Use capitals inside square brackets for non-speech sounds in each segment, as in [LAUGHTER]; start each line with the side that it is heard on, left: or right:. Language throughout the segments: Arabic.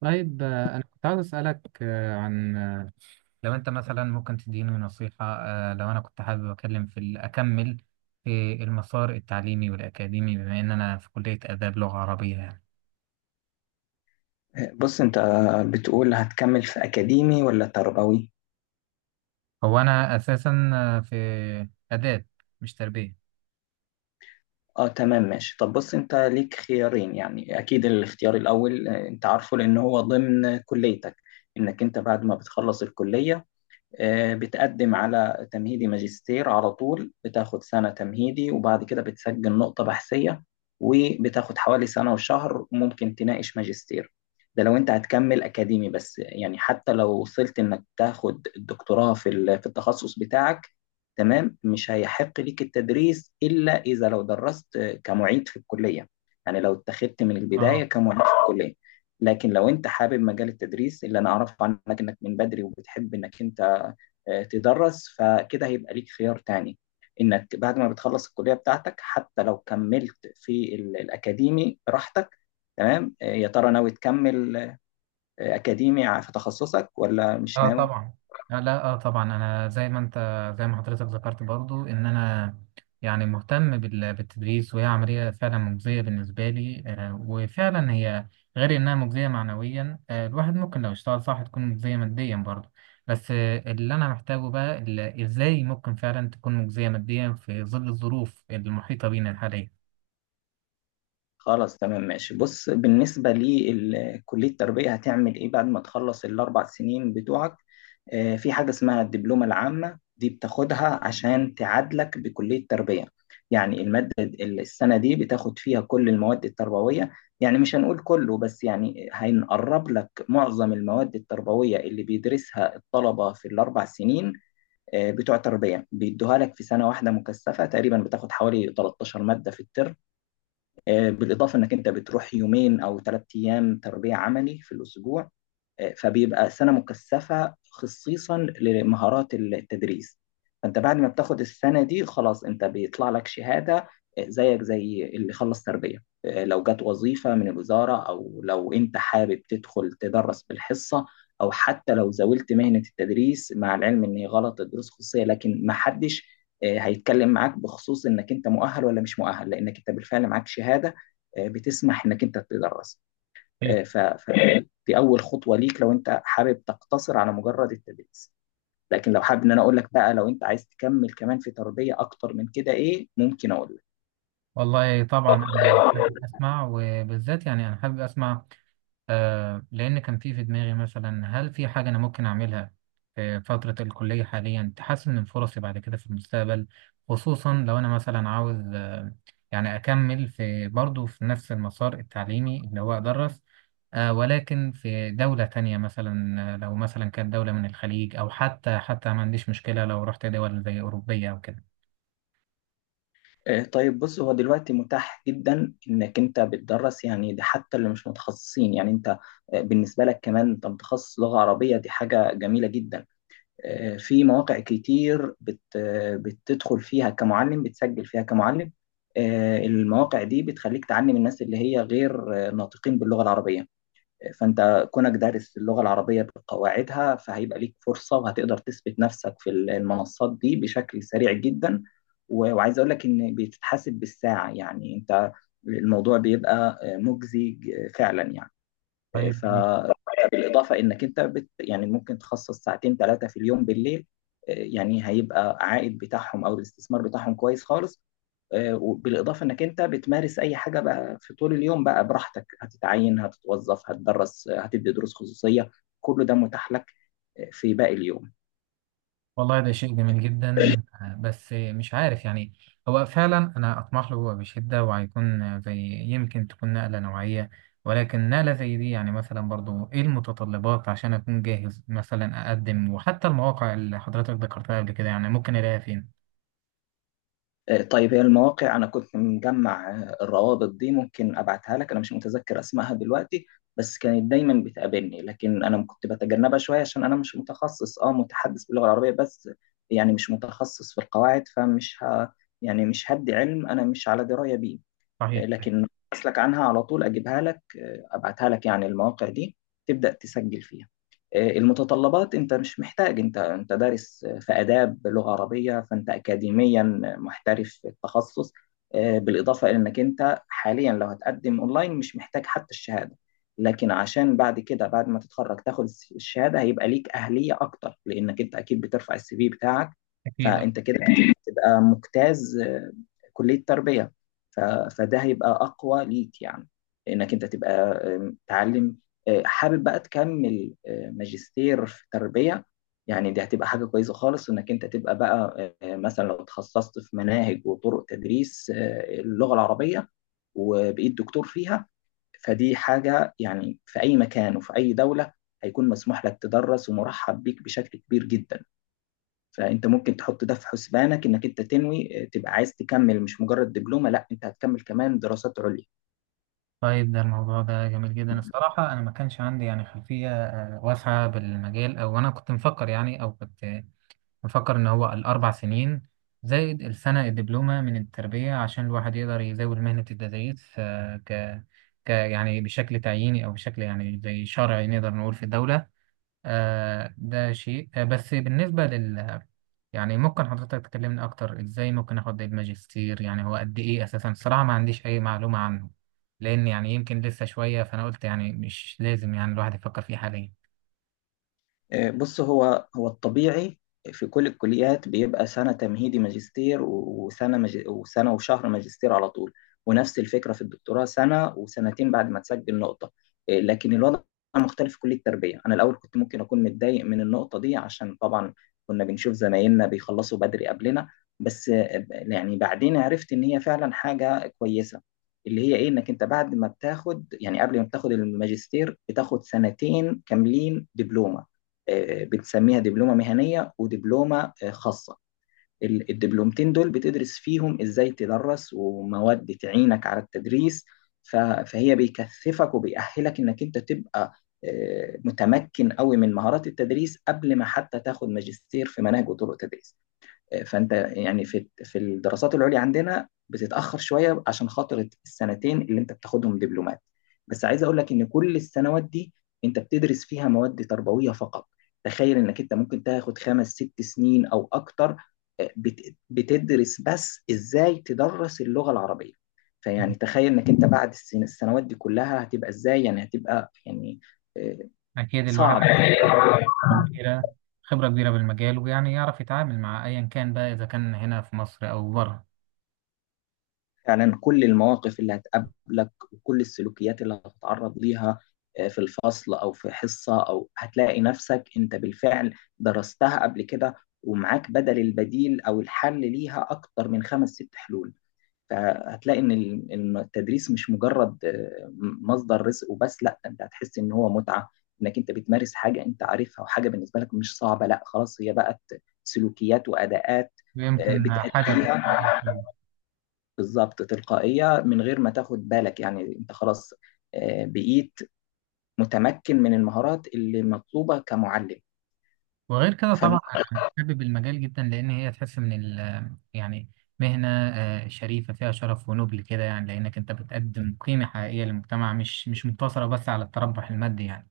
right: طيب، أنا كنت عاوز أسألك، آه، عن آه، لو أنت مثلا ممكن تديني نصيحة. لو أنا كنت حابب أكلم أكمل في المسار التعليمي والأكاديمي بما إن أنا في كلية آداب لغة عربية يعني.
left: بص انت بتقول هتكمل في اكاديمي ولا تربوي؟
right: هو أنا أساسا، في آداب، مش تربية.
left: اه، تمام، ماشي. طب بص، انت ليك خيارين. يعني اكيد الاختيار الاول، انت عارفه لان هو ضمن كليتك، انك انت بعد ما بتخلص الكلية، بتقدم على تمهيدي ماجستير على طول. بتاخد سنة تمهيدي، وبعد كده بتسجل نقطة بحثية، وبتاخد حوالي سنة وشهر ممكن تناقش ماجستير. ده لو انت هتكمل أكاديمي بس. يعني حتى لو وصلت انك تاخد الدكتوراه في في التخصص بتاعك، تمام، مش هيحق ليك التدريس إلا إذا لو درست كمعيد في الكلية. يعني لو اتخذت من البداية
right: اه.
left: كمعيد في الكلية. لكن لو انت حابب مجال التدريس، اللي انا اعرفه عنك انك من بدري وبتحب انك انت تدرس، فكده هيبقى ليك خيار تاني، انك بعد ما بتخلص الكلية بتاعتك حتى لو كملت في الاكاديمي براحتك، تمام. يا ترى ناوي تكمل اكاديمي في تخصصك ولا مش
right: اه
left: ناوي؟
right: طبعا. آه لا اه طبعا انا زي ما انت، زي ما حضرتك ذكرت، برضو ان انا يعني مهتم بالتدريس، وهي عملية فعلا مجزية بالنسبة لي، وفعلا هي غير انها مجزية معنويا، الواحد ممكن لو اشتغل صح تكون مجزية ماديا برضو. بس اللي انا محتاجه بقى، ازاي ممكن فعلا تكون مجزية ماديا في ظل الظروف المحيطة بينا الحالية؟
left: خلاص، تمام، ماشي. بص، بالنسبة لكلية التربية، هتعمل إيه بعد ما تخلص الأربع سنين بتوعك؟ في حاجة اسمها الدبلومة العامة، دي بتاخدها عشان تعادلك بكلية التربية. يعني السنة دي بتاخد فيها كل المواد التربوية، يعني مش هنقول كله، بس يعني هنقرب لك معظم المواد التربوية اللي بيدرسها الطلبة في الأربع سنين بتوع تربية، بيدوها لك في سنة واحدة مكثفة تقريبا، بتاخد حوالي 13 مادة في الترم. بالاضافه انك انت بتروح يومين او ثلاث ايام تربيه عملي في الاسبوع. فبيبقى سنة مكثفة خصيصا لمهارات التدريس. فانت بعد ما بتاخد السنة دي، خلاص انت بيطلع لك شهادة زيك زي اللي خلص تربية. لو جت وظيفة من الوزارة، او لو انت حابب تدخل تدرس بالحصة، او حتى لو زاولت مهنة التدريس، مع العلم ان هي غلط الدروس خصوصية، لكن ما حدش هيتكلم معاك بخصوص انك انت مؤهل ولا مش مؤهل، لانك انت بالفعل معاك شهادة بتسمح انك انت تدرس.
right: صحيح.
left: فدي اول خطوه ليك لو انت حابب تقتصر على مجرد التدريس. لكن لو حابب ان انا اقول لك بقى، لو انت عايز تكمل كمان في تربيه اكتر من كده، ايه ممكن اقول لك؟
right: والله طبعا انا حابب اسمع، وبالذات يعني انا حابب اسمع لأن كان في دماغي، مثلا هل في حاجة أنا ممكن أعملها في فترة الكلية حاليا تحسن من فرصي بعد كده في المستقبل؟ خصوصا لو أنا مثلا عاوز، يعني أكمل في برضه في نفس المسار التعليمي اللي هو أدرس، ولكن في دولة تانية مثلا. لو مثلا كانت دولة من الخليج، أو حتى ما عنديش مشكلة لو رحت دول زي أوروبية أو كده.
left: طيب بص، هو دلوقتي متاح جدا انك انت بتدرس، يعني ده حتى اللي مش متخصصين. يعني انت بالنسبه لك كمان، انت متخصص لغه عربيه، دي حاجه جميله جدا. في مواقع كتير بت آه، بتدخل فيها كمعلم، بتسجل فيها كمعلم. المواقع دي بتخليك تعلم الناس اللي هي غير ناطقين باللغه العربيه. فانت كونك دارس اللغه العربيه بقواعدها، فهيبقى ليك فرصه، وهتقدر تثبت نفسك في المنصات دي بشكل سريع جدا. وعايز اقول لك ان بتتحاسب بالساعه، يعني انت الموضوع بيبقى مجزي فعلا يعني.
right: طيب،
left: ف بالاضافه انك انت يعني ممكن تخصص ساعتين ثلاثه في اليوم بالليل، يعني هيبقى عائد بتاعهم او الاستثمار بتاعهم كويس خالص. وبالاضافه انك انت بتمارس اي حاجه بقى في طول اليوم بقى براحتك، هتتعين، هتتوظف، هتدرس، هتدي دروس خصوصيه، كله ده متاح لك في باقي اليوم.
right: والله ده شيء جميل جدا، بس مش عارف يعني. هو فعلا انا اطمح له بشده، وهيكون زي، يمكن تكون نقله نوعيه. ولكن نقله زي دي يعني، مثلا برضو ايه المتطلبات عشان اكون جاهز مثلا اقدم؟ وحتى المواقع اللي حضرتك ذكرتها قبل كده يعني ممكن الاقيها فين؟
left: طيب، هي المواقع انا كنت مجمع الروابط دي، ممكن ابعتها لك. انا مش متذكر اسمائها دلوقتي، بس كانت دايما بتقابلني، لكن انا كنت بتجنبها شويه عشان انا مش متخصص، متحدث باللغه العربيه بس، يعني مش متخصص في القواعد، فمش يعني مش هدي علم انا مش على درايه بيه.
right: صحيح، صحيح.
left: لكن اسلك عنها على طول، اجيبها لك، ابعتها لك، يعني المواقع دي تبدا تسجل فيها. المتطلبات انت مش محتاج، انت دارس في اداب لغه عربيه، فانت اكاديميا محترف في التخصص. بالاضافه الى انك انت حاليا لو هتقدم اونلاين مش محتاج حتى الشهاده، لكن عشان بعد كده بعد ما تتخرج تاخد الشهاده هيبقى ليك اهليه اكتر، لانك انت اكيد بترفع السي في بتاعك.
right: اكيد.
left: فانت كده [COUGHS] تبقى مجتاز كليه تربيه. ف- فده هيبقى اقوى ليك، يعني انك انت تبقى تعلم حابب بقى تكمل ماجستير في تربية، يعني دي هتبقى حاجة كويسة خالص انك انت تبقى بقى مثلا لو تخصصت في مناهج وطرق تدريس اللغة العربية وبقيت دكتور فيها، فدي حاجة يعني في اي مكان وفي اي دولة هيكون مسموح لك تدرس ومرحب بيك بشكل كبير جدا. فانت ممكن تحط ده في حسبانك، انك انت تنوي تبقى عايز تكمل، مش مجرد دبلومه، لا انت هتكمل كمان دراسات عليا.
right: طيب، ده الموضوع ده جميل جدا الصراحه، انا ما كانش عندي يعني خلفيه، واسعه بالمجال، او انا كنت مفكر يعني، او كنت بفكر إن هو الأربع سنين زائد السنة الدبلومة من التربية عشان الواحد يقدر يزاول مهنة التدريس، آه، ك ك يعني بشكل تعييني أو بشكل يعني زي شرعي نقدر نقول في الدولة. ده شيء، آه، بس بالنسبة لل يعني ممكن حضرتك تكلمني أكتر إزاي ممكن آخد الماجستير؟ يعني هو قد إيه أساسا؟ الصراحة ما عنديش أي معلومة عنه، لأن يعني يمكن لسه شوية، فأنا قلت يعني مش لازم يعني الواحد يفكر فيه حاليا.
left: بص، هو الطبيعي في كل الكليات بيبقى سنة تمهيدي ماجستير، وسنة وسنة وشهر ماجستير على طول، ونفس الفكرة في الدكتوراه، سنة وسنتين بعد ما تسجل نقطة. لكن الوضع مختلف في كلية التربية. أنا الأول كنت ممكن أكون متضايق من النقطة دي، عشان طبعا كنا بنشوف زمايلنا بيخلصوا بدري قبلنا، بس يعني بعدين عرفت إن هي فعلا حاجة كويسة. اللي هي ايه؟ انك انت بعد ما بتاخد، يعني قبل ما بتاخد الماجستير، بتاخد سنتين كاملين دبلومة، بنسميها دبلومه مهنيه ودبلومه خاصه. الدبلومتين دول بتدرس فيهم ازاي تدرس، ومواد تعينك على التدريس. فهي بيكثفك وبيأهلك انك انت تبقى متمكن قوي من مهارات التدريس قبل ما حتى تاخد ماجستير في مناهج وطرق تدريس. فانت يعني في الدراسات العليا عندنا بتتاخر شويه عشان خاطر السنتين اللي انت بتاخدهم دبلومات، بس عايز اقول لك ان كل السنوات دي انت بتدرس فيها مواد تربويه فقط. تخيل انك انت ممكن تاخد خمس ست سنين او اكتر بتدرس بس ازاي تدرس اللغه العربيه. فيعني تخيل انك انت بعد السنوات دي كلها هتبقى ازاي، يعني هتبقى يعني آه،
right: أكيد
left: صعب.
right: الواحد كبيرة، خبرة كبيرة بالمجال، ويعني يعرف يتعامل مع أيا كان بقى، إذا كان هنا في مصر أو بره.
left: فعلا كل المواقف اللي هتقابلك، وكل السلوكيات اللي هتتعرض ليها في الفصل او في حصه، او هتلاقي نفسك انت بالفعل درستها قبل كده، ومعاك بدل البديل او الحل ليها اكتر من خمس ست حلول. فهتلاقي إن التدريس مش مجرد مصدر رزق وبس. لا، انت هتحس ان هو متعه، انك انت بتمارس حاجه انت عارفها، وحاجه بالنسبه لك مش صعبه، لا، خلاص، هي بقت سلوكيات واداءات
right: ويمكن حاجة
left: بتأديها
right: تقوية فيه.
left: بالظبط تلقائية من غير ما تاخد بالك، يعني انت خلاص بقيت متمكن من المهارات اللي مطلوبة كمعلم.
right: وغير كده
left: فالم-
right: طبعا أنا حابب المجال جدا، لأن هي تحس من ال يعني مهنة، شريفة، فيها شرف ونبل كده يعني، لأنك أنت بتقدم قيمة حقيقية للمجتمع، مش مقتصرة بس على التربح المادي يعني.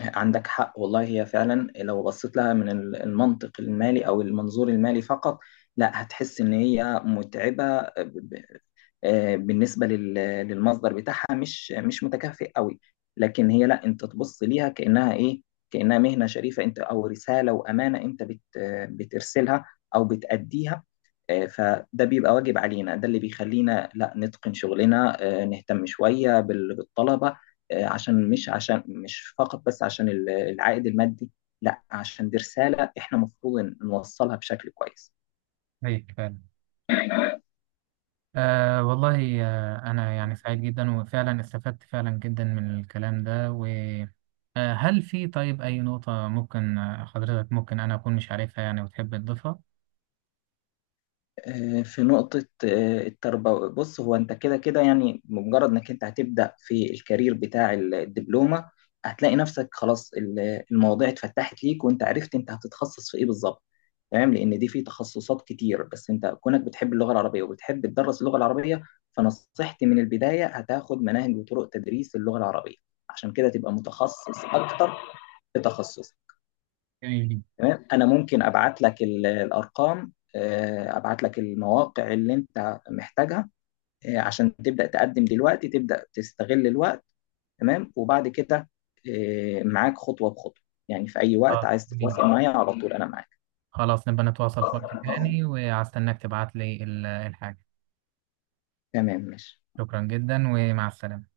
left: عندك حق والله، هي فعلا لو بصيت لها من المنطق المالي او المنظور المالي فقط، لا هتحس ان هي متعبة بالنسبة للمصدر بتاعها، مش متكافئ قوي. لكن هي لا، انت تبص ليها كأنها ايه؟ كأنها مهنة شريفة، انت او رسالة وامانة انت بت آه، بترسلها او بتأديها. فده بيبقى واجب علينا، ده اللي بيخلينا لا نتقن شغلنا، نهتم شوية بالطلبة عشان مش، عشان مش فقط بس عشان العائد المادي، لا، عشان دي رسالة احنا المفروض نوصلها بشكل كويس.
right: طيب فعلا، والله، أنا يعني سعيد جدا، وفعلا استفدت فعلا جدا من الكلام ده. و هل في طيب أي نقطة ممكن، حضرتك ممكن أنا أكون مش عارفها يعني وتحب تضيفها؟
left: في نقطة التربوي. بص، هو أنت كده كده، يعني بمجرد إنك أنت هتبدأ في الكارير بتاع الدبلومة، هتلاقي نفسك خلاص، المواضيع اتفتحت ليك، وأنت عرفت أنت هتتخصص في إيه بالظبط، تمام. لأن دي في تخصصات كتير، بس أنت كونك بتحب اللغة العربية وبتحب تدرس اللغة العربية، فنصيحتي من البداية هتاخد مناهج وطرق تدريس اللغة العربية، عشان كده تبقى متخصص أكتر في تخصص.
right: جميل.
left: تمام، انا ممكن ابعت لك الارقام، ابعت لك المواقع اللي انت محتاجها عشان تبدا تقدم دلوقتي، تبدا تستغل الوقت، تمام. وبعد كده معاك خطوه بخطوه، يعني في اي وقت
right: آه
left: عايز
right: جميل
left: تتواصل
right: جدا.
left: معايا على طول انا معاك.
right: خلاص نبقى نتواصل في وقت تاني، وهستناك تبعت لي الحاجة.
left: تمام، ماشي.
right: شكرا جدا ومع السلامة.